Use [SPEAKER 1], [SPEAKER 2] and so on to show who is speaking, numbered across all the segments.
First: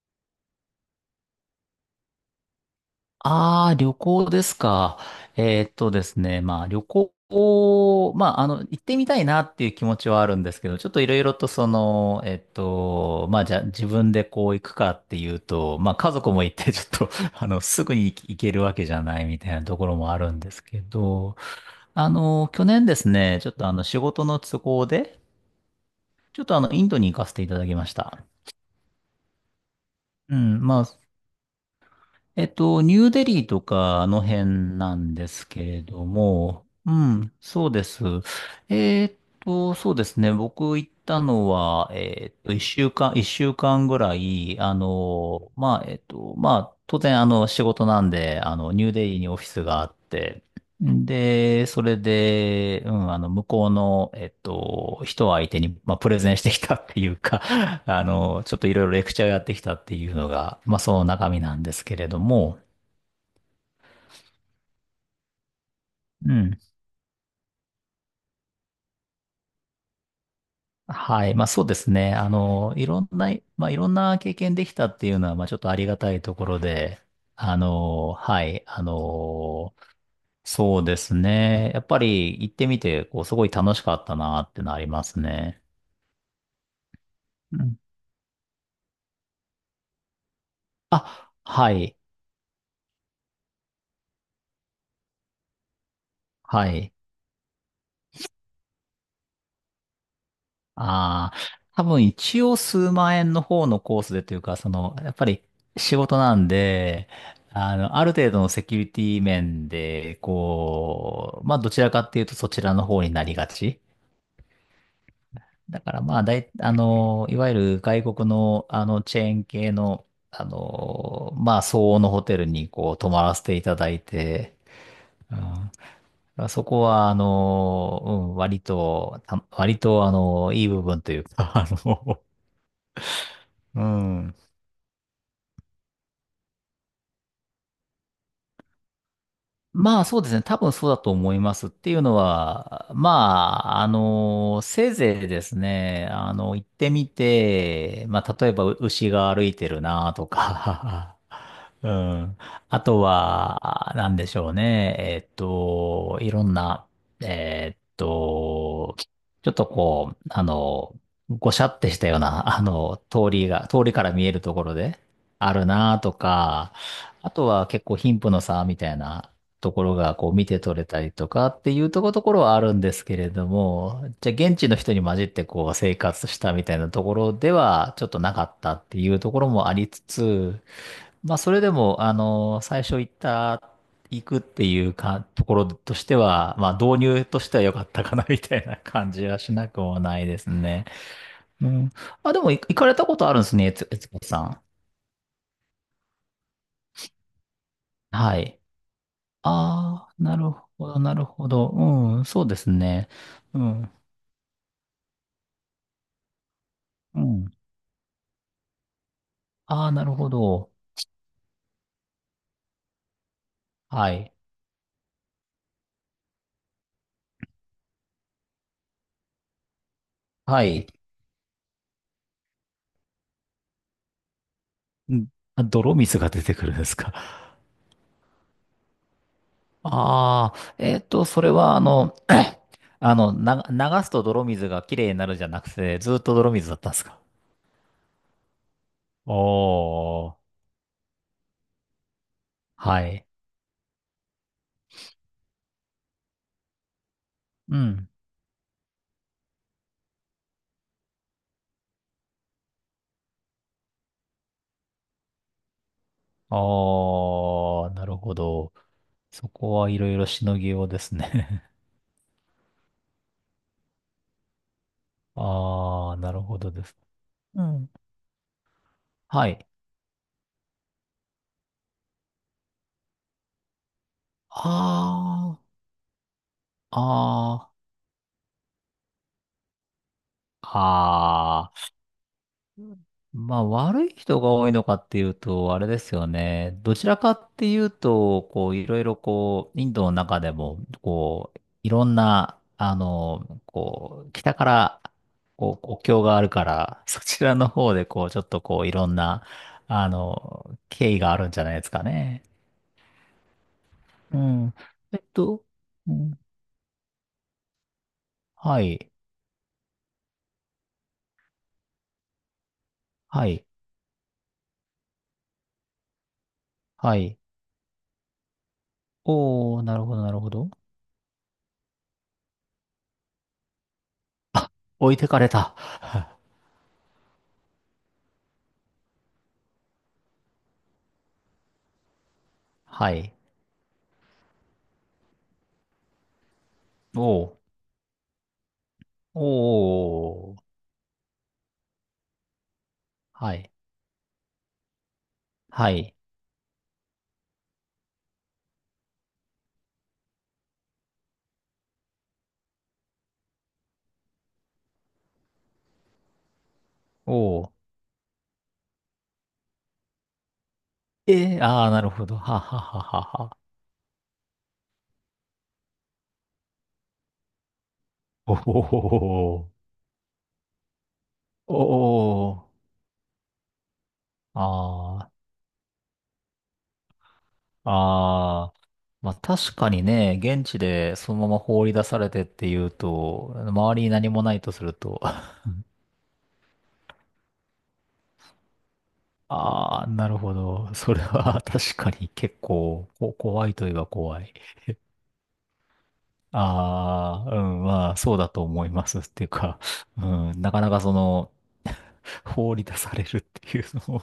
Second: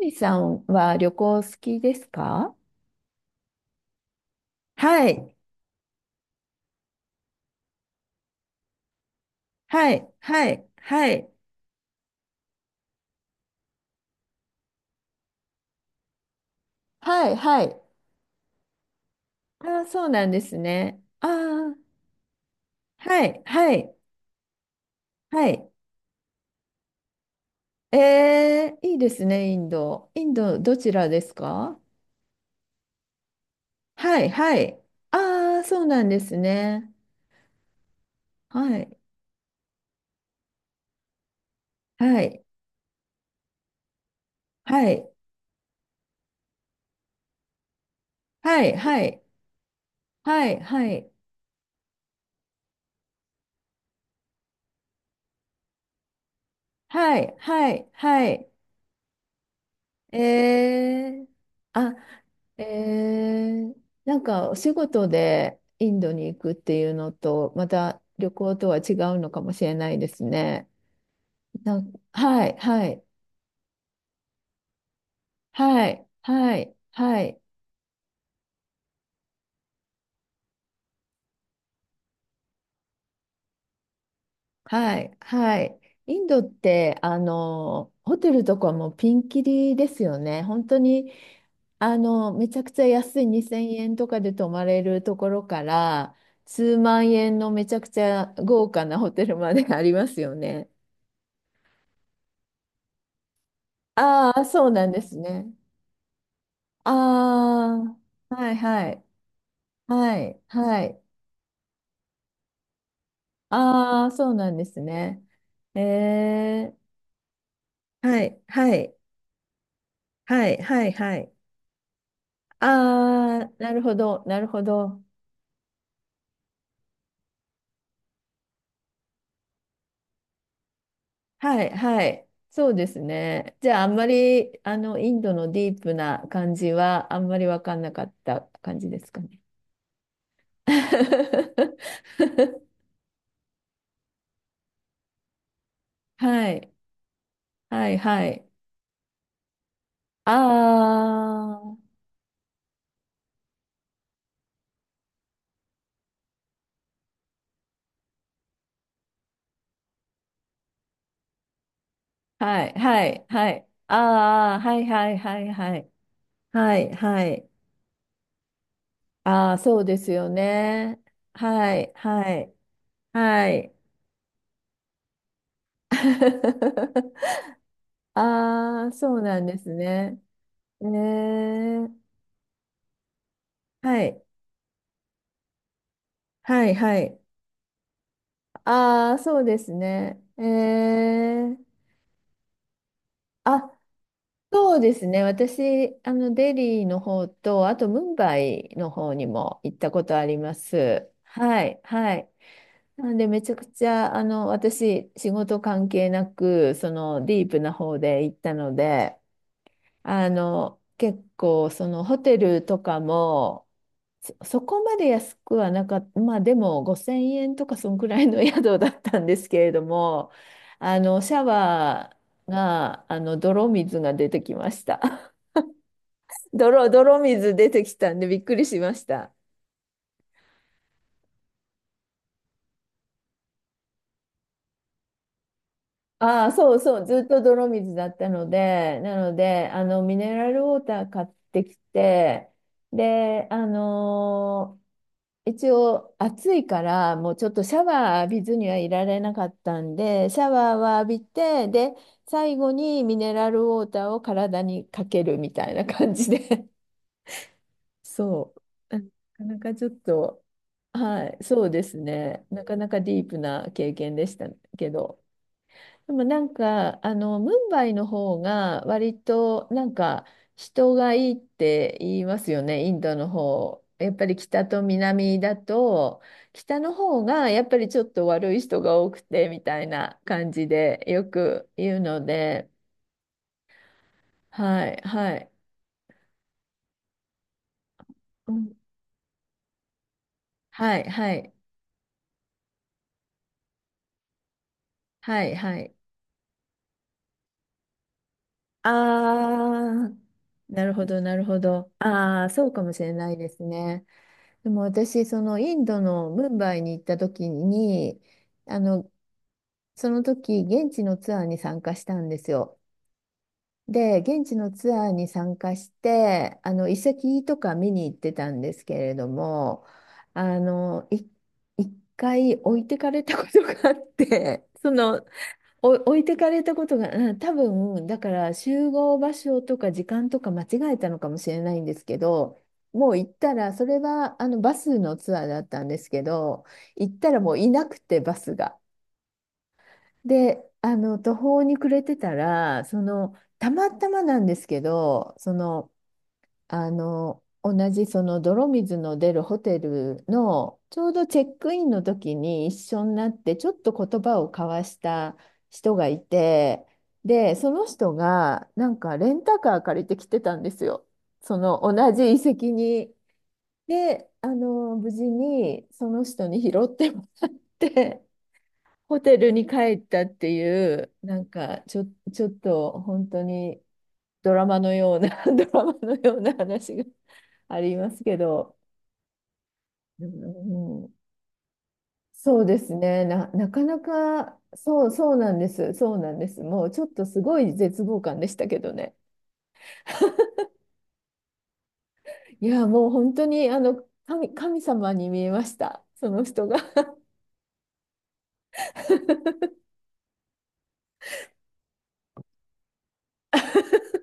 [SPEAKER 1] みさんは旅行好きですか？
[SPEAKER 2] ああ、旅行ですか。
[SPEAKER 1] はい、
[SPEAKER 2] ですね、まあ旅行を、まああの、行ってみたいなっていう気
[SPEAKER 1] は
[SPEAKER 2] 持ち
[SPEAKER 1] い、
[SPEAKER 2] はあるん
[SPEAKER 1] は
[SPEAKER 2] です
[SPEAKER 1] い、
[SPEAKER 2] けど、ちょっとい
[SPEAKER 1] は
[SPEAKER 2] ろい
[SPEAKER 1] い、
[SPEAKER 2] ろとその、まあじゃあ自分でこう行くかっていうと、まあ家族も行ってちょっと、
[SPEAKER 1] は い、
[SPEAKER 2] あの、
[SPEAKER 1] はい。
[SPEAKER 2] すぐに行けるわけじゃないみたいなと
[SPEAKER 1] ああ、
[SPEAKER 2] ころ
[SPEAKER 1] そう
[SPEAKER 2] もあ
[SPEAKER 1] なん
[SPEAKER 2] るん
[SPEAKER 1] で
[SPEAKER 2] で
[SPEAKER 1] す
[SPEAKER 2] すけ
[SPEAKER 1] ね。あ
[SPEAKER 2] ど、
[SPEAKER 1] あ、
[SPEAKER 2] あの、去年です
[SPEAKER 1] は
[SPEAKER 2] ね、
[SPEAKER 1] い、
[SPEAKER 2] ちょっと
[SPEAKER 1] は
[SPEAKER 2] あの
[SPEAKER 1] い、
[SPEAKER 2] 仕事の都合で、
[SPEAKER 1] はい、
[SPEAKER 2] ちょっとあの、インドに行かせていただきました。
[SPEAKER 1] えー、いいですね、インド。イン
[SPEAKER 2] う
[SPEAKER 1] ド、
[SPEAKER 2] ん、
[SPEAKER 1] ど
[SPEAKER 2] まあ、
[SPEAKER 1] ちらですか？
[SPEAKER 2] ニューデリーとかあ
[SPEAKER 1] は
[SPEAKER 2] の
[SPEAKER 1] い、は
[SPEAKER 2] 辺
[SPEAKER 1] い、
[SPEAKER 2] なんです
[SPEAKER 1] あ
[SPEAKER 2] け
[SPEAKER 1] あ、そ
[SPEAKER 2] れ
[SPEAKER 1] うな
[SPEAKER 2] ど
[SPEAKER 1] んです
[SPEAKER 2] も、
[SPEAKER 1] ね。
[SPEAKER 2] うん、そうです。
[SPEAKER 1] はい、
[SPEAKER 2] えっそうですね。僕行ったのは、
[SPEAKER 1] はい、
[SPEAKER 2] 一週間、一週間ぐらい、あ
[SPEAKER 1] はい、
[SPEAKER 2] の、まあ、まあ、当然、あの、仕事なんで、あ
[SPEAKER 1] は
[SPEAKER 2] の、
[SPEAKER 1] い、
[SPEAKER 2] ニュー
[SPEAKER 1] は
[SPEAKER 2] デリー
[SPEAKER 1] い、
[SPEAKER 2] にオフィスがあって、
[SPEAKER 1] はい、はい、
[SPEAKER 2] で、それで、うん、あの、向こうの、人相手に、まあ、プレゼンしてきたってい
[SPEAKER 1] は
[SPEAKER 2] う
[SPEAKER 1] い、
[SPEAKER 2] か、
[SPEAKER 1] はい、
[SPEAKER 2] あ
[SPEAKER 1] は
[SPEAKER 2] の、
[SPEAKER 1] い、
[SPEAKER 2] ちょっといろいろレクチャーをやってきたっていうのが、
[SPEAKER 1] え
[SPEAKER 2] まあその
[SPEAKER 1] ー、
[SPEAKER 2] 中身なんです
[SPEAKER 1] あ、
[SPEAKER 2] けれども、
[SPEAKER 1] えー、なんかお仕事でインドに
[SPEAKER 2] う
[SPEAKER 1] 行くっ
[SPEAKER 2] ん。
[SPEAKER 1] ていうのと、また旅行とは違うのかもしれないですね。
[SPEAKER 2] はい。まあそうですね。あ
[SPEAKER 1] はい、
[SPEAKER 2] の、
[SPEAKER 1] は
[SPEAKER 2] いろ
[SPEAKER 1] い、
[SPEAKER 2] んな、まあいろんな経験できたっていうのは、まあちょっとあり
[SPEAKER 1] は
[SPEAKER 2] が
[SPEAKER 1] い、
[SPEAKER 2] たいとこ
[SPEAKER 1] は
[SPEAKER 2] ろ
[SPEAKER 1] い、
[SPEAKER 2] で、
[SPEAKER 1] はい。
[SPEAKER 2] あの、はい。あの、そうですね。やっぱり行ってみて、こう、すごい楽しかったなってのはあり
[SPEAKER 1] は
[SPEAKER 2] ま
[SPEAKER 1] い、
[SPEAKER 2] す
[SPEAKER 1] は
[SPEAKER 2] ね。
[SPEAKER 1] い。インドって、
[SPEAKER 2] うん。
[SPEAKER 1] ホテルとかもピンキリですよね。本当に、
[SPEAKER 2] あ、はい。
[SPEAKER 1] めちゃくちゃ安い2000円とかで泊まれるところから、
[SPEAKER 2] は
[SPEAKER 1] 数
[SPEAKER 2] い。
[SPEAKER 1] 万円のめちゃくちゃ豪華なホテルまで ありますよね。
[SPEAKER 2] ああ、多分一応数万円の方のコースで
[SPEAKER 1] あ
[SPEAKER 2] という
[SPEAKER 1] あ、
[SPEAKER 2] か、
[SPEAKER 1] そ
[SPEAKER 2] そ
[SPEAKER 1] うなん
[SPEAKER 2] の、
[SPEAKER 1] で
[SPEAKER 2] やっ
[SPEAKER 1] す
[SPEAKER 2] ぱり
[SPEAKER 1] ね。
[SPEAKER 2] 仕事なん
[SPEAKER 1] あ
[SPEAKER 2] で、あの、ある程
[SPEAKER 1] あ、
[SPEAKER 2] 度の
[SPEAKER 1] はい、
[SPEAKER 2] セキュ
[SPEAKER 1] は
[SPEAKER 2] リテ
[SPEAKER 1] い、
[SPEAKER 2] ィ面で、
[SPEAKER 1] はい、はい。
[SPEAKER 2] こう、まあ、どちらかっていうとそちらの方になりがち。
[SPEAKER 1] ああ、そうなんですね。
[SPEAKER 2] だからまあ、
[SPEAKER 1] え
[SPEAKER 2] あ
[SPEAKER 1] ー、
[SPEAKER 2] の、いわゆる外
[SPEAKER 1] は
[SPEAKER 2] 国
[SPEAKER 1] い、
[SPEAKER 2] の、
[SPEAKER 1] は
[SPEAKER 2] あ
[SPEAKER 1] い、
[SPEAKER 2] の、チェーン系の、あ
[SPEAKER 1] はい、はい、はい。
[SPEAKER 2] の、まあ、相応のホテルに、こう、泊まらせ
[SPEAKER 1] ああ、
[SPEAKER 2] てい
[SPEAKER 1] な
[SPEAKER 2] た
[SPEAKER 1] る
[SPEAKER 2] だ
[SPEAKER 1] ほ
[SPEAKER 2] い
[SPEAKER 1] ど、なる
[SPEAKER 2] て、
[SPEAKER 1] ほど。
[SPEAKER 2] うん、まあそこは、あの、うん、割と、あの、いい部分というか、
[SPEAKER 1] は
[SPEAKER 2] あ
[SPEAKER 1] い、は
[SPEAKER 2] の、
[SPEAKER 1] い。そうですね。じゃ
[SPEAKER 2] う
[SPEAKER 1] あ、あんま
[SPEAKER 2] ん。
[SPEAKER 1] り、インドのディープな感じは、あんまり分かんなかった感じですかね。
[SPEAKER 2] まあそうですね。多分そうだと思いますっていうの は、まあ、あの、せいぜいですね、あ
[SPEAKER 1] は
[SPEAKER 2] の、行っ
[SPEAKER 1] い、
[SPEAKER 2] てみ
[SPEAKER 1] はい、
[SPEAKER 2] て、ま
[SPEAKER 1] は
[SPEAKER 2] あ
[SPEAKER 1] い。
[SPEAKER 2] 例えば牛が歩いてるなとか、
[SPEAKER 1] あ
[SPEAKER 2] う
[SPEAKER 1] あ、
[SPEAKER 2] ん。あとは、なんでしょうね。いろんな、えっと、ちょっとこう、あの、ごしゃってしたような、あ
[SPEAKER 1] はい、
[SPEAKER 2] の、
[SPEAKER 1] はい、はい。
[SPEAKER 2] 通りから見える
[SPEAKER 1] あ
[SPEAKER 2] と
[SPEAKER 1] あ、
[SPEAKER 2] こ
[SPEAKER 1] は
[SPEAKER 2] ろ
[SPEAKER 1] い、
[SPEAKER 2] で
[SPEAKER 1] はい、はい、
[SPEAKER 2] ある
[SPEAKER 1] はい。
[SPEAKER 2] なとか、
[SPEAKER 1] はい、は
[SPEAKER 2] あと
[SPEAKER 1] い。
[SPEAKER 2] は結構貧富の差みたいな
[SPEAKER 1] ああ、
[SPEAKER 2] と
[SPEAKER 1] そ
[SPEAKER 2] こ
[SPEAKER 1] う
[SPEAKER 2] ろ
[SPEAKER 1] です
[SPEAKER 2] が
[SPEAKER 1] よ
[SPEAKER 2] こう見て取れ
[SPEAKER 1] ね。
[SPEAKER 2] たりとかって
[SPEAKER 1] は
[SPEAKER 2] いう
[SPEAKER 1] い、
[SPEAKER 2] ところと
[SPEAKER 1] は
[SPEAKER 2] ころ
[SPEAKER 1] い、
[SPEAKER 2] はあるんですけれど
[SPEAKER 1] はい。
[SPEAKER 2] も、じゃあ現地の人に混じってこう生活したみたいなところでは ちょっとなかったっ
[SPEAKER 1] ああ、
[SPEAKER 2] てい
[SPEAKER 1] そ
[SPEAKER 2] う
[SPEAKER 1] う
[SPEAKER 2] と
[SPEAKER 1] な
[SPEAKER 2] こ
[SPEAKER 1] ん
[SPEAKER 2] ろ
[SPEAKER 1] です
[SPEAKER 2] もありつ
[SPEAKER 1] ね。
[SPEAKER 2] つ、
[SPEAKER 1] え
[SPEAKER 2] まあそれでも
[SPEAKER 1] ー、
[SPEAKER 2] あの、最初行った、
[SPEAKER 1] は
[SPEAKER 2] 行
[SPEAKER 1] い、
[SPEAKER 2] くっていうか、ところとしては、
[SPEAKER 1] は
[SPEAKER 2] まあ
[SPEAKER 1] い、
[SPEAKER 2] 導
[SPEAKER 1] はい。
[SPEAKER 2] 入としては良かったかなみたいな感
[SPEAKER 1] ああ、
[SPEAKER 2] じは
[SPEAKER 1] そう
[SPEAKER 2] し
[SPEAKER 1] で
[SPEAKER 2] な
[SPEAKER 1] す
[SPEAKER 2] くもな
[SPEAKER 1] ね。
[SPEAKER 2] いで
[SPEAKER 1] え
[SPEAKER 2] すね。
[SPEAKER 1] ー、
[SPEAKER 2] うん。あ、でも行かれたことあるんですね、
[SPEAKER 1] あ、
[SPEAKER 2] 悦子さん。
[SPEAKER 1] そうですね。私、デリーの方と、あと、ムンバ
[SPEAKER 2] はい。
[SPEAKER 1] イの方にも行ったこ
[SPEAKER 2] ああ、
[SPEAKER 1] とあ
[SPEAKER 2] な
[SPEAKER 1] り
[SPEAKER 2] る
[SPEAKER 1] ま
[SPEAKER 2] ほど、
[SPEAKER 1] す。
[SPEAKER 2] なるほ
[SPEAKER 1] は
[SPEAKER 2] ど。
[SPEAKER 1] い、は
[SPEAKER 2] うん、
[SPEAKER 1] い。
[SPEAKER 2] そうですね。
[SPEAKER 1] なんで、めちゃ
[SPEAKER 2] う
[SPEAKER 1] くち
[SPEAKER 2] ん。
[SPEAKER 1] ゃ、私、仕事関係なく、そ
[SPEAKER 2] う
[SPEAKER 1] の、ディ
[SPEAKER 2] ん。
[SPEAKER 1] ープな方で行ったので、
[SPEAKER 2] ああ、なるほど。
[SPEAKER 1] 結構、そのホテルとかも、
[SPEAKER 2] はい。
[SPEAKER 1] そこまで安くはなかった、まあでも5000円とかそんくらいの 宿だったんですけれども、
[SPEAKER 2] はい。
[SPEAKER 1] シャワーが、泥水が出てきまし
[SPEAKER 2] ん
[SPEAKER 1] た。
[SPEAKER 2] 泥水が出 てくるんですか。
[SPEAKER 1] 泥水出てきたんでびっくりしました。
[SPEAKER 2] ああ、それは、あの、あの、流すと泥水がきれいになるじゃなくて、ずっと
[SPEAKER 1] あ
[SPEAKER 2] 泥
[SPEAKER 1] あ、
[SPEAKER 2] 水
[SPEAKER 1] そ
[SPEAKER 2] だ
[SPEAKER 1] う
[SPEAKER 2] ったんで
[SPEAKER 1] そ
[SPEAKER 2] す
[SPEAKER 1] う、
[SPEAKER 2] か。
[SPEAKER 1] ずっと泥水だったので、なので、ミ
[SPEAKER 2] お
[SPEAKER 1] ネラ
[SPEAKER 2] ー、
[SPEAKER 1] ルウォーター買ってきて、
[SPEAKER 2] はい。
[SPEAKER 1] で、一応暑いからもうちょっとシ
[SPEAKER 2] う
[SPEAKER 1] ャ
[SPEAKER 2] ん。
[SPEAKER 1] ワー浴びずにはいられなかったんで、シャワーは浴びて、で、最後にミネラルウォーターを体にかけるみたいな感じで
[SPEAKER 2] ああ、なるほ
[SPEAKER 1] そ
[SPEAKER 2] ど。
[SPEAKER 1] う、なか
[SPEAKER 2] そ
[SPEAKER 1] な
[SPEAKER 2] こ
[SPEAKER 1] かちょ
[SPEAKER 2] は
[SPEAKER 1] っ
[SPEAKER 2] いろいろ
[SPEAKER 1] と、
[SPEAKER 2] しのぎようです
[SPEAKER 1] はい、そ
[SPEAKER 2] ね。
[SPEAKER 1] うですね、なかなかディープな経験でしたけど、
[SPEAKER 2] あ
[SPEAKER 1] で
[SPEAKER 2] あ、
[SPEAKER 1] も
[SPEAKER 2] なる
[SPEAKER 1] なん
[SPEAKER 2] ほどです。
[SPEAKER 1] か、ム
[SPEAKER 2] う
[SPEAKER 1] ンバ
[SPEAKER 2] ん。
[SPEAKER 1] イの方が割
[SPEAKER 2] はい。
[SPEAKER 1] となんか人がいいって言いますよね、インドの方。やっぱり北と南だ
[SPEAKER 2] あ
[SPEAKER 1] と、北の方がやっ
[SPEAKER 2] あ、あ
[SPEAKER 1] ぱりちょっと悪い人が多くてみたいな感じでよく
[SPEAKER 2] あ、ああ。
[SPEAKER 1] 言うので、
[SPEAKER 2] まあ、悪い人が多いの
[SPEAKER 1] は
[SPEAKER 2] か
[SPEAKER 1] い、
[SPEAKER 2] っていう
[SPEAKER 1] はい、
[SPEAKER 2] と、あれですよね。どちらかっていうと、
[SPEAKER 1] う
[SPEAKER 2] こ
[SPEAKER 1] ん、
[SPEAKER 2] う、いろいろこう、インドの中でも、
[SPEAKER 1] はい、はい、
[SPEAKER 2] こう、いろんな、あの、こう、北から、
[SPEAKER 1] はい、は
[SPEAKER 2] こう、
[SPEAKER 1] い。
[SPEAKER 2] 国境があるから、そちらの方で、こう、ちょっとこう、いろんな、あ
[SPEAKER 1] あー、
[SPEAKER 2] の、
[SPEAKER 1] なるほ
[SPEAKER 2] 経緯
[SPEAKER 1] ど、
[SPEAKER 2] が
[SPEAKER 1] な
[SPEAKER 2] あ
[SPEAKER 1] る
[SPEAKER 2] るん
[SPEAKER 1] ほ
[SPEAKER 2] じゃないです
[SPEAKER 1] ど。
[SPEAKER 2] かね。
[SPEAKER 1] あー、そうかもしれないですね。
[SPEAKER 2] う
[SPEAKER 1] で
[SPEAKER 2] ん。
[SPEAKER 1] も
[SPEAKER 2] えっ
[SPEAKER 1] 私、その
[SPEAKER 2] と、
[SPEAKER 1] インド
[SPEAKER 2] う
[SPEAKER 1] の
[SPEAKER 2] ん、
[SPEAKER 1] ムンバイに行った時に、あ
[SPEAKER 2] は
[SPEAKER 1] の、
[SPEAKER 2] い、
[SPEAKER 1] その時、現地のツアーに参加したんですよ。
[SPEAKER 2] はい、
[SPEAKER 1] で、現地のツアーに参加して、遺
[SPEAKER 2] はい。
[SPEAKER 1] 跡とか見に行ってたんですけれど
[SPEAKER 2] おー、
[SPEAKER 1] も、
[SPEAKER 2] なるほど、なるほ
[SPEAKER 1] あ
[SPEAKER 2] ど。
[SPEAKER 1] の、い、一回置いてかれたことがあって、そ
[SPEAKER 2] 置い
[SPEAKER 1] の、
[SPEAKER 2] てかれた。
[SPEAKER 1] 置いてかれたことが、うん、多分、だから集合場所とか時間とか間違えたのかもしれないんですけど、も
[SPEAKER 2] は
[SPEAKER 1] う行っ
[SPEAKER 2] い。
[SPEAKER 1] たら、それはあのバスのツアーだったんですけど、行ったら
[SPEAKER 2] お
[SPEAKER 1] もうい
[SPEAKER 2] ー。
[SPEAKER 1] なくて、バスが。
[SPEAKER 2] おーお
[SPEAKER 1] で、
[SPEAKER 2] ー
[SPEAKER 1] あの途方に暮れてたら、その、
[SPEAKER 2] は
[SPEAKER 1] た
[SPEAKER 2] い。
[SPEAKER 1] またまなんですけど、その、
[SPEAKER 2] はい。
[SPEAKER 1] 同じその泥水の出るホテルのちょうどチェックインの時に一緒になってちょっと言葉を交わした人がいて、
[SPEAKER 2] お
[SPEAKER 1] で、そ
[SPEAKER 2] お。
[SPEAKER 1] の人がなんかレンタカー借りてきてたんですよ。そ
[SPEAKER 2] えー、
[SPEAKER 1] の
[SPEAKER 2] ああ、なる
[SPEAKER 1] 同じ
[SPEAKER 2] ほ
[SPEAKER 1] 遺
[SPEAKER 2] ど。は
[SPEAKER 1] 跡
[SPEAKER 2] はは
[SPEAKER 1] に。
[SPEAKER 2] はは。
[SPEAKER 1] で、無事にその人に拾ってもらって、
[SPEAKER 2] お
[SPEAKER 1] ホテルに
[SPEAKER 2] お。
[SPEAKER 1] 帰ったっていう、
[SPEAKER 2] お
[SPEAKER 1] ちょっ
[SPEAKER 2] お。
[SPEAKER 1] と本当にドラマのよう
[SPEAKER 2] ああ。
[SPEAKER 1] な、ドラマのような話が。ありますけ
[SPEAKER 2] ああ。
[SPEAKER 1] ど、
[SPEAKER 2] まあ確かに
[SPEAKER 1] う
[SPEAKER 2] ね、現地
[SPEAKER 1] ん、
[SPEAKER 2] でそのまま放り出されてっ
[SPEAKER 1] そう
[SPEAKER 2] てい
[SPEAKER 1] で
[SPEAKER 2] う
[SPEAKER 1] すね、
[SPEAKER 2] と、
[SPEAKER 1] なか
[SPEAKER 2] 周
[SPEAKER 1] な
[SPEAKER 2] りに何もな
[SPEAKER 1] か、
[SPEAKER 2] いとすると、
[SPEAKER 1] そうな んです、そうなんです。もうちょっとすごい絶望感でしたけどね。
[SPEAKER 2] ああ、なる ほど。それは 確かに結
[SPEAKER 1] いや、も
[SPEAKER 2] 構
[SPEAKER 1] う
[SPEAKER 2] こ
[SPEAKER 1] 本当
[SPEAKER 2] 怖
[SPEAKER 1] に、
[SPEAKER 2] いといえば怖い。
[SPEAKER 1] 神様に見えました、その人が。
[SPEAKER 2] ああ、うん、まあそうだと思いますっていう か、うん、なかなかその、放り出されるっていうのを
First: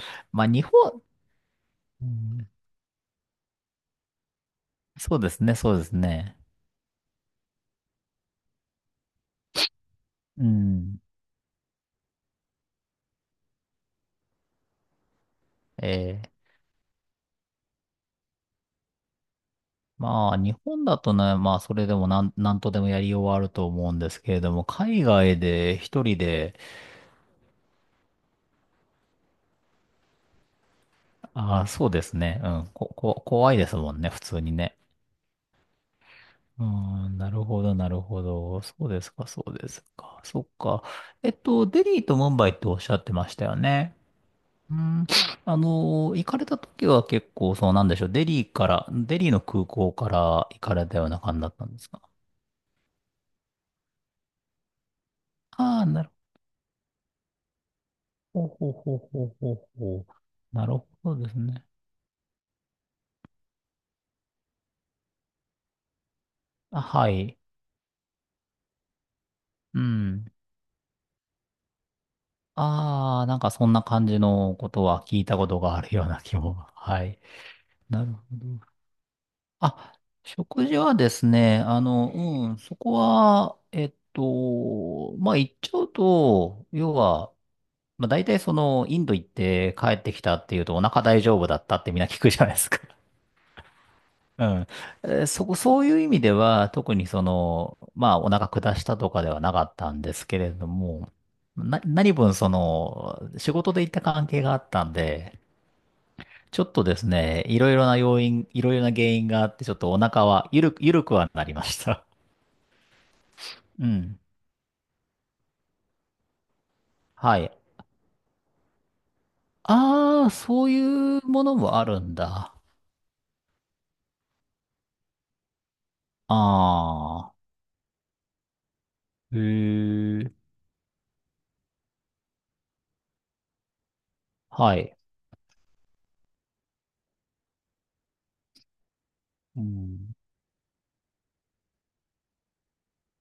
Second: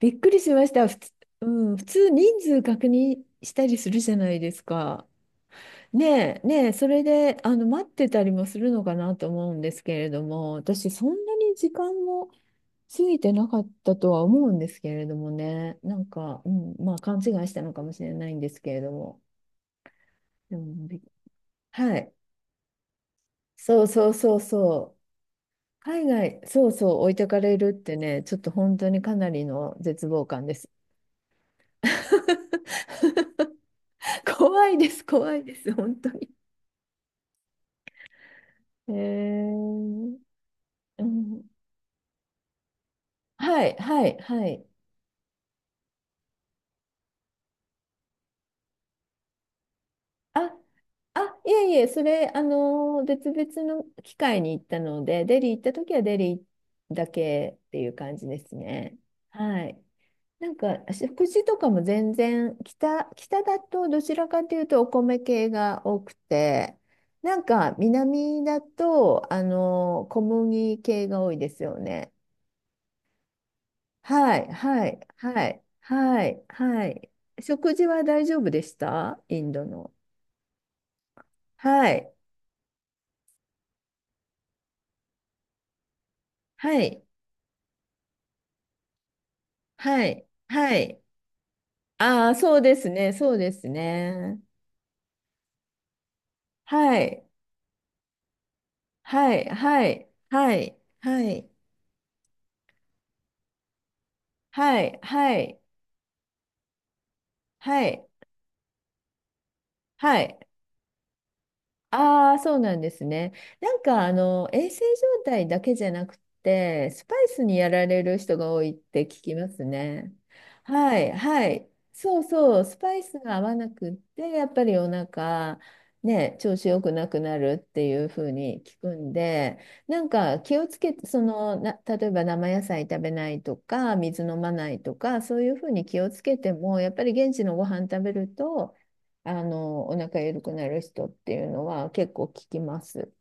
[SPEAKER 1] びっくり
[SPEAKER 2] まあ、
[SPEAKER 1] し
[SPEAKER 2] 日
[SPEAKER 1] ました。普
[SPEAKER 2] 本、
[SPEAKER 1] 通、うん、普
[SPEAKER 2] う
[SPEAKER 1] 通人
[SPEAKER 2] ん、
[SPEAKER 1] 数確認したりするじゃないですか。
[SPEAKER 2] そうですね、そうですね。
[SPEAKER 1] ねえ、ねえ、それで、待ってたりもするのかなと思うんですけれど
[SPEAKER 2] う
[SPEAKER 1] も、私、
[SPEAKER 2] ん。
[SPEAKER 1] そんなに時間も過ぎてなかったとは思うんですけれどもね、なん
[SPEAKER 2] えー
[SPEAKER 1] か、うん、まあ勘違いしたのかもしれないんですけれども、
[SPEAKER 2] まあ、日
[SPEAKER 1] で
[SPEAKER 2] 本
[SPEAKER 1] も
[SPEAKER 2] だ
[SPEAKER 1] び
[SPEAKER 2] とね、まあ、それで
[SPEAKER 1] は
[SPEAKER 2] も
[SPEAKER 1] い、
[SPEAKER 2] なんとでもやりようはあると
[SPEAKER 1] そう
[SPEAKER 2] 思うん
[SPEAKER 1] そ
[SPEAKER 2] で
[SPEAKER 1] う
[SPEAKER 2] すけ
[SPEAKER 1] そう
[SPEAKER 2] れども、
[SPEAKER 1] そう、
[SPEAKER 2] 海外で一
[SPEAKER 1] 海
[SPEAKER 2] 人
[SPEAKER 1] 外、
[SPEAKER 2] で、
[SPEAKER 1] そうそう、置いてかれるってね、ちょっと本当にかなりの絶望感です。
[SPEAKER 2] ああ、そうですね。うん。怖いですもんね、普 通に
[SPEAKER 1] 怖
[SPEAKER 2] ね。
[SPEAKER 1] いです、怖いです、本当に。
[SPEAKER 2] うん、なるほど、なるほど。そう
[SPEAKER 1] え
[SPEAKER 2] ですか、そうです
[SPEAKER 1] ー、
[SPEAKER 2] か。そっか。
[SPEAKER 1] うん、
[SPEAKER 2] デリーとムンバイっておっしゃってましたよ
[SPEAKER 1] はい、
[SPEAKER 2] ね。
[SPEAKER 1] はい、はい。
[SPEAKER 2] うん、あの、行かれた時は結構、そうなんでしょう。デリーから、デリーの空港から
[SPEAKER 1] あ、
[SPEAKER 2] 行かれたような感
[SPEAKER 1] あ、
[SPEAKER 2] じだ
[SPEAKER 1] い
[SPEAKER 2] った
[SPEAKER 1] え
[SPEAKER 2] ん
[SPEAKER 1] い
[SPEAKER 2] で
[SPEAKER 1] え、
[SPEAKER 2] すか。
[SPEAKER 1] それ、別々の機会に行ったので、デリー行った
[SPEAKER 2] ああ
[SPEAKER 1] 時は
[SPEAKER 2] なる
[SPEAKER 1] デリーだけっていう感じで
[SPEAKER 2] ほど。
[SPEAKER 1] す
[SPEAKER 2] ほうほ
[SPEAKER 1] ね。
[SPEAKER 2] うほうほうほ
[SPEAKER 1] は
[SPEAKER 2] う
[SPEAKER 1] い。
[SPEAKER 2] ほ
[SPEAKER 1] なん
[SPEAKER 2] う。なる
[SPEAKER 1] か、
[SPEAKER 2] ほど
[SPEAKER 1] 食
[SPEAKER 2] です
[SPEAKER 1] 事と
[SPEAKER 2] ね。
[SPEAKER 1] かも全然、北だとどちらかというとお米系が多くて、
[SPEAKER 2] あ、は
[SPEAKER 1] な
[SPEAKER 2] い。
[SPEAKER 1] んか南だと、
[SPEAKER 2] う
[SPEAKER 1] 小
[SPEAKER 2] ん。
[SPEAKER 1] 麦系が多いですよね。
[SPEAKER 2] ああ、なんかそんな感じ
[SPEAKER 1] はい、
[SPEAKER 2] のこと
[SPEAKER 1] は
[SPEAKER 2] は
[SPEAKER 1] い、
[SPEAKER 2] 聞いた
[SPEAKER 1] は
[SPEAKER 2] こと
[SPEAKER 1] い、
[SPEAKER 2] があるような
[SPEAKER 1] は
[SPEAKER 2] 気
[SPEAKER 1] い、
[SPEAKER 2] も。
[SPEAKER 1] は
[SPEAKER 2] は
[SPEAKER 1] い。
[SPEAKER 2] い。
[SPEAKER 1] 食事
[SPEAKER 2] な
[SPEAKER 1] は
[SPEAKER 2] るほ
[SPEAKER 1] 大丈夫
[SPEAKER 2] ど。
[SPEAKER 1] でしたインドの？
[SPEAKER 2] あ、食事はですね、あ
[SPEAKER 1] はい、
[SPEAKER 2] の、うん、そこは、まあ、言っちゃうと、
[SPEAKER 1] は
[SPEAKER 2] 要
[SPEAKER 1] い。
[SPEAKER 2] は、まあ、大体その、インド行って帰っ
[SPEAKER 1] は
[SPEAKER 2] てき
[SPEAKER 1] い。
[SPEAKER 2] たっていうと
[SPEAKER 1] は
[SPEAKER 2] お腹
[SPEAKER 1] い。
[SPEAKER 2] 大丈夫だったってみんな聞
[SPEAKER 1] あ
[SPEAKER 2] く
[SPEAKER 1] あ、
[SPEAKER 2] じゃない
[SPEAKER 1] そ
[SPEAKER 2] で
[SPEAKER 1] う
[SPEAKER 2] す
[SPEAKER 1] で
[SPEAKER 2] か。
[SPEAKER 1] すね。そうですね。
[SPEAKER 2] うん。そこ、そういう意味では、特
[SPEAKER 1] は
[SPEAKER 2] にそ
[SPEAKER 1] い。
[SPEAKER 2] の、まあ、お腹下したとかで
[SPEAKER 1] は
[SPEAKER 2] は
[SPEAKER 1] い。
[SPEAKER 2] なかっ
[SPEAKER 1] は
[SPEAKER 2] たん
[SPEAKER 1] い。
[SPEAKER 2] ですけれ
[SPEAKER 1] は
[SPEAKER 2] ど
[SPEAKER 1] い。
[SPEAKER 2] も、
[SPEAKER 1] はい。
[SPEAKER 2] 何分その、仕事で行った関係があっ
[SPEAKER 1] は
[SPEAKER 2] たん
[SPEAKER 1] い。は
[SPEAKER 2] で、
[SPEAKER 1] い。
[SPEAKER 2] ちょっとですね、いろい
[SPEAKER 1] は
[SPEAKER 2] ろな
[SPEAKER 1] い。
[SPEAKER 2] 要因、いろいろな原因があって、ちょっとお
[SPEAKER 1] は
[SPEAKER 2] 腹
[SPEAKER 1] い。
[SPEAKER 2] は、ゆるく、ゆるくはなりました。
[SPEAKER 1] ああ、そうなんですね。な ん
[SPEAKER 2] う
[SPEAKER 1] か、
[SPEAKER 2] ん。
[SPEAKER 1] 衛生状態だけじゃなくて、スパイ
[SPEAKER 2] は
[SPEAKER 1] ス
[SPEAKER 2] い。
[SPEAKER 1] にやられる人が多いって聞きますね。
[SPEAKER 2] ああ、そう
[SPEAKER 1] はい、
[SPEAKER 2] いうも
[SPEAKER 1] は
[SPEAKER 2] の
[SPEAKER 1] い。
[SPEAKER 2] もあるん
[SPEAKER 1] そう
[SPEAKER 2] だ。
[SPEAKER 1] そう、スパイスが合わなくって、やっぱりお腹、ね、調子良くなく
[SPEAKER 2] あ
[SPEAKER 1] な
[SPEAKER 2] あ、
[SPEAKER 1] るっていうふうに聞くん
[SPEAKER 2] へ
[SPEAKER 1] で、なん
[SPEAKER 2] え。
[SPEAKER 1] か気をつけて、例えば生野菜食べないとか、水飲まな
[SPEAKER 2] は
[SPEAKER 1] いと
[SPEAKER 2] い。
[SPEAKER 1] か、そういうふうに気をつけても、やっぱり現地のご飯食べると、
[SPEAKER 2] う
[SPEAKER 1] お
[SPEAKER 2] ん。
[SPEAKER 1] 腹緩くなる人っていうのは結構聞きます。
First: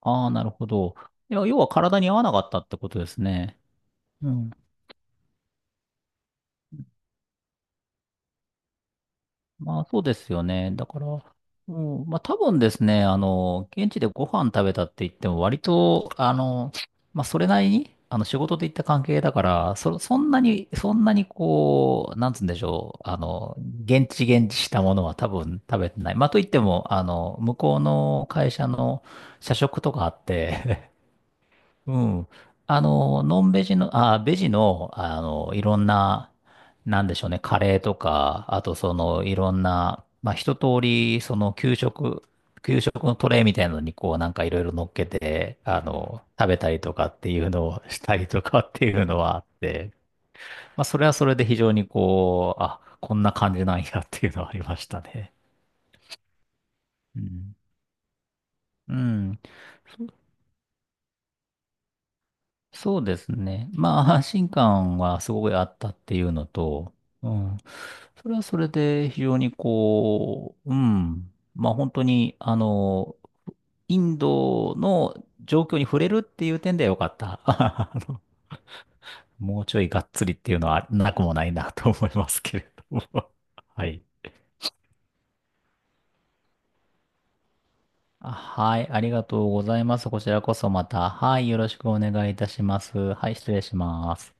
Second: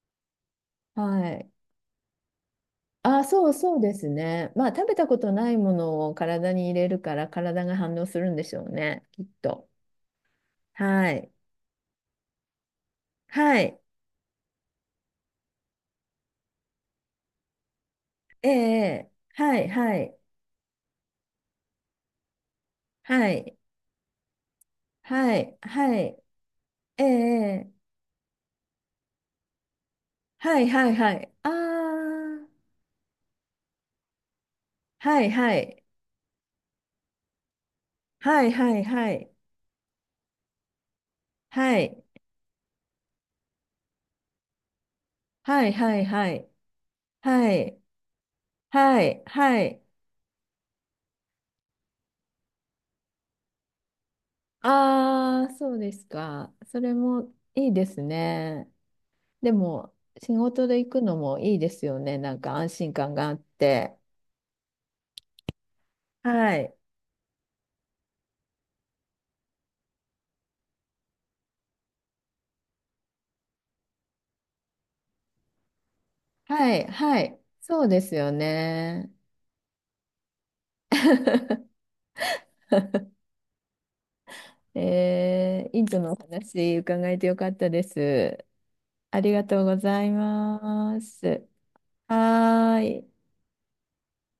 [SPEAKER 2] ああ、なるほど。
[SPEAKER 1] は
[SPEAKER 2] いや、
[SPEAKER 1] い。
[SPEAKER 2] 要は体に合わなかったってことです
[SPEAKER 1] あ、
[SPEAKER 2] ね。
[SPEAKER 1] そうです
[SPEAKER 2] うん。
[SPEAKER 1] ね。まあ、食べたことないものを体に入れるから体が反応するんでしょうね、きっと。
[SPEAKER 2] まあ、そうですよね。だから、
[SPEAKER 1] はい。
[SPEAKER 2] うん、まあ、多分ですね、あ
[SPEAKER 1] は
[SPEAKER 2] の、
[SPEAKER 1] い。
[SPEAKER 2] 現地でご飯食べたって言っても、割と、あの、まあ、それなりに、あの、仕
[SPEAKER 1] え
[SPEAKER 2] 事で行った関
[SPEAKER 1] え、
[SPEAKER 2] 係だか
[SPEAKER 1] はい、
[SPEAKER 2] ら、
[SPEAKER 1] は
[SPEAKER 2] そ
[SPEAKER 1] い、
[SPEAKER 2] んなに、そんなにこう、なんつうんでしょう、あ
[SPEAKER 1] はい、
[SPEAKER 2] の、現地現地したものは多
[SPEAKER 1] はい、
[SPEAKER 2] 分食べ
[SPEAKER 1] は
[SPEAKER 2] てない。
[SPEAKER 1] い、
[SPEAKER 2] まあ、といっても、
[SPEAKER 1] え
[SPEAKER 2] あの、向
[SPEAKER 1] え、
[SPEAKER 2] こうの会社の社食とかあっ
[SPEAKER 1] はい、は
[SPEAKER 2] て、
[SPEAKER 1] い、はい。あ
[SPEAKER 2] うん。
[SPEAKER 1] あ、
[SPEAKER 2] あの、ノンベジの、あ、ベジの、あ
[SPEAKER 1] はい、
[SPEAKER 2] の、
[SPEAKER 1] は
[SPEAKER 2] いろ
[SPEAKER 1] い、
[SPEAKER 2] んな、なんでしょうね、カレーと
[SPEAKER 1] は
[SPEAKER 2] か、
[SPEAKER 1] い、
[SPEAKER 2] あ
[SPEAKER 1] は
[SPEAKER 2] と
[SPEAKER 1] い、
[SPEAKER 2] その、
[SPEAKER 1] は
[SPEAKER 2] いろんな、まあ、一通り、その、給
[SPEAKER 1] い、
[SPEAKER 2] 食、給食のトレイみたいなのに、こう、なんかいろいろ乗っけて、
[SPEAKER 1] はい、
[SPEAKER 2] あ
[SPEAKER 1] はい、
[SPEAKER 2] の、
[SPEAKER 1] はい、
[SPEAKER 2] 食べたりとかっていう
[SPEAKER 1] は
[SPEAKER 2] の
[SPEAKER 1] い、
[SPEAKER 2] をしたりとかって
[SPEAKER 1] は
[SPEAKER 2] いうの
[SPEAKER 1] い、はい、
[SPEAKER 2] はあっ
[SPEAKER 1] はい、
[SPEAKER 2] て、まあ、それはそれで非常にこう、あ、こんな感じなんやっていうのはありましたね。
[SPEAKER 1] ああ、そうですか。それ
[SPEAKER 2] う
[SPEAKER 1] も
[SPEAKER 2] ん。
[SPEAKER 1] いいですね。
[SPEAKER 2] うん。
[SPEAKER 1] でも、仕事で行くのもいいですよね。なんか安心
[SPEAKER 2] そう
[SPEAKER 1] 感
[SPEAKER 2] で
[SPEAKER 1] が
[SPEAKER 2] す
[SPEAKER 1] あっ
[SPEAKER 2] ね。
[SPEAKER 1] て。
[SPEAKER 2] まあ、安心感はすごいあったっていうの
[SPEAKER 1] はい。
[SPEAKER 2] と、うん。それはそれで非常にこう、うん。まあ、本当に、あの、インドの状況に触れるっていう
[SPEAKER 1] は
[SPEAKER 2] 点で
[SPEAKER 1] い、
[SPEAKER 2] はよかっ
[SPEAKER 1] はい。
[SPEAKER 2] た。
[SPEAKER 1] そう
[SPEAKER 2] あ
[SPEAKER 1] です
[SPEAKER 2] の
[SPEAKER 1] よね。
[SPEAKER 2] もうちょいがっつりっていうのはなくもない なと思いますけれども。はい。
[SPEAKER 1] えー、インドのお話伺えてよかったで
[SPEAKER 2] あ
[SPEAKER 1] す。
[SPEAKER 2] はい、あり
[SPEAKER 1] あ
[SPEAKER 2] が
[SPEAKER 1] りが
[SPEAKER 2] とう
[SPEAKER 1] と
[SPEAKER 2] ご
[SPEAKER 1] うご
[SPEAKER 2] ざいま
[SPEAKER 1] ざ
[SPEAKER 2] す。
[SPEAKER 1] い
[SPEAKER 2] こちらこそま
[SPEAKER 1] ま
[SPEAKER 2] た、は
[SPEAKER 1] す。
[SPEAKER 2] い、よろしくお願いいたし
[SPEAKER 1] は
[SPEAKER 2] ま
[SPEAKER 1] ーい。
[SPEAKER 2] す。はい、失礼します。